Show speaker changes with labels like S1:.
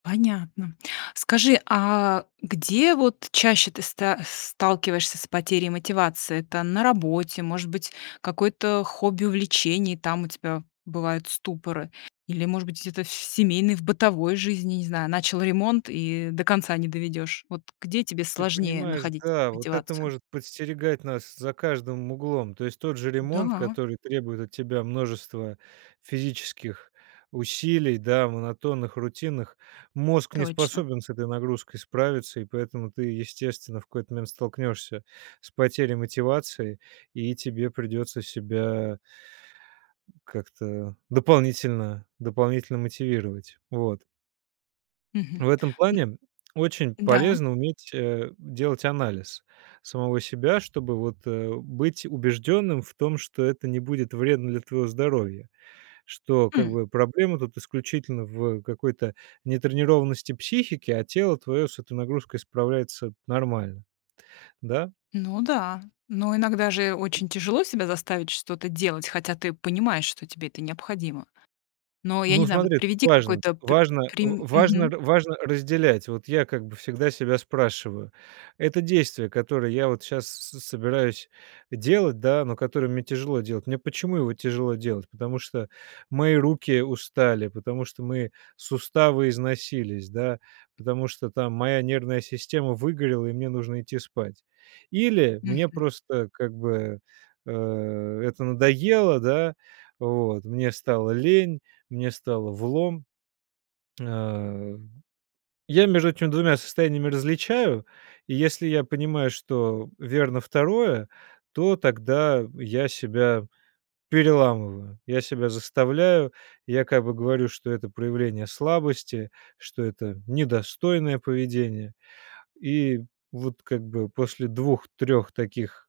S1: Понятно. Скажи, а где вот чаще ты ста сталкиваешься с потерей мотивации? Это на работе, может быть, какое-то хобби, увлечение, там, у тебя бывают ступоры? Или, может быть, где-то в с семейной, в бытовой жизни, не знаю, начал ремонт и до конца не доведёшь? Вот где тебе
S2: Ты
S1: сложнее
S2: понимаешь,
S1: находить
S2: да, вот это
S1: мотивацию?
S2: может подстерегать нас за каждым углом. То есть тот же ремонт,
S1: Да.
S2: который требует от тебя множества физических усилий, да, монотонных, рутинных. Мозг не
S1: Точно.
S2: способен с этой нагрузкой справиться, и поэтому ты, естественно, в какой-то момент столкнешься с потерей мотивации, и тебе придется себя как-то дополнительно дополнительно мотивировать. Вот.
S1: Мгм,
S2: В этом
S1: м
S2: плане, очень
S1: Да.
S2: полезно уметь, э, делать анализ самого себя, чтобы вот, э, быть убежденным в том, что это не будет вредно для твоего здоровья. Что как
S1: М.
S2: бы проблема тут исключительно в какой-то нетренированности психики, а тело твое с этой нагрузкой справляется нормально. Да?
S1: Ну да. Но иногда же очень тяжело себя заставить что-то делать, хотя ты понимаешь, что тебе это необходимо. Но я
S2: Ну,
S1: не знаю, вот
S2: смотри, тут
S1: приведи
S2: важно.
S1: какой-то п
S2: Важно,
S1: прим
S2: в важно
S1: мгм.
S2: р важно разделять. Вот я как бы всегда себя спрашиваю: "Это действие, которое я вот щас с собираюсь э, делать, да, но которое мне тяжело делать. Мне почему его тяжело делать? Потому что мои руки устали, потому что мои суставы износились, да, потому что там моя нервная система выгорела и мне нужно идти спать. Или мне
S1: Мгм.
S2: просто как бы, э, это надоело, да? Вот, мне стало лень, мне стало влом". А, я между этими 2 состояниями различаю, и если я понимаю, что верно 2, то тогда я себя переламываю, я себя заставляю, я как бы говорю, что это проявление слабости, что это недостойное поведение. И вот как бы после 2-3 таких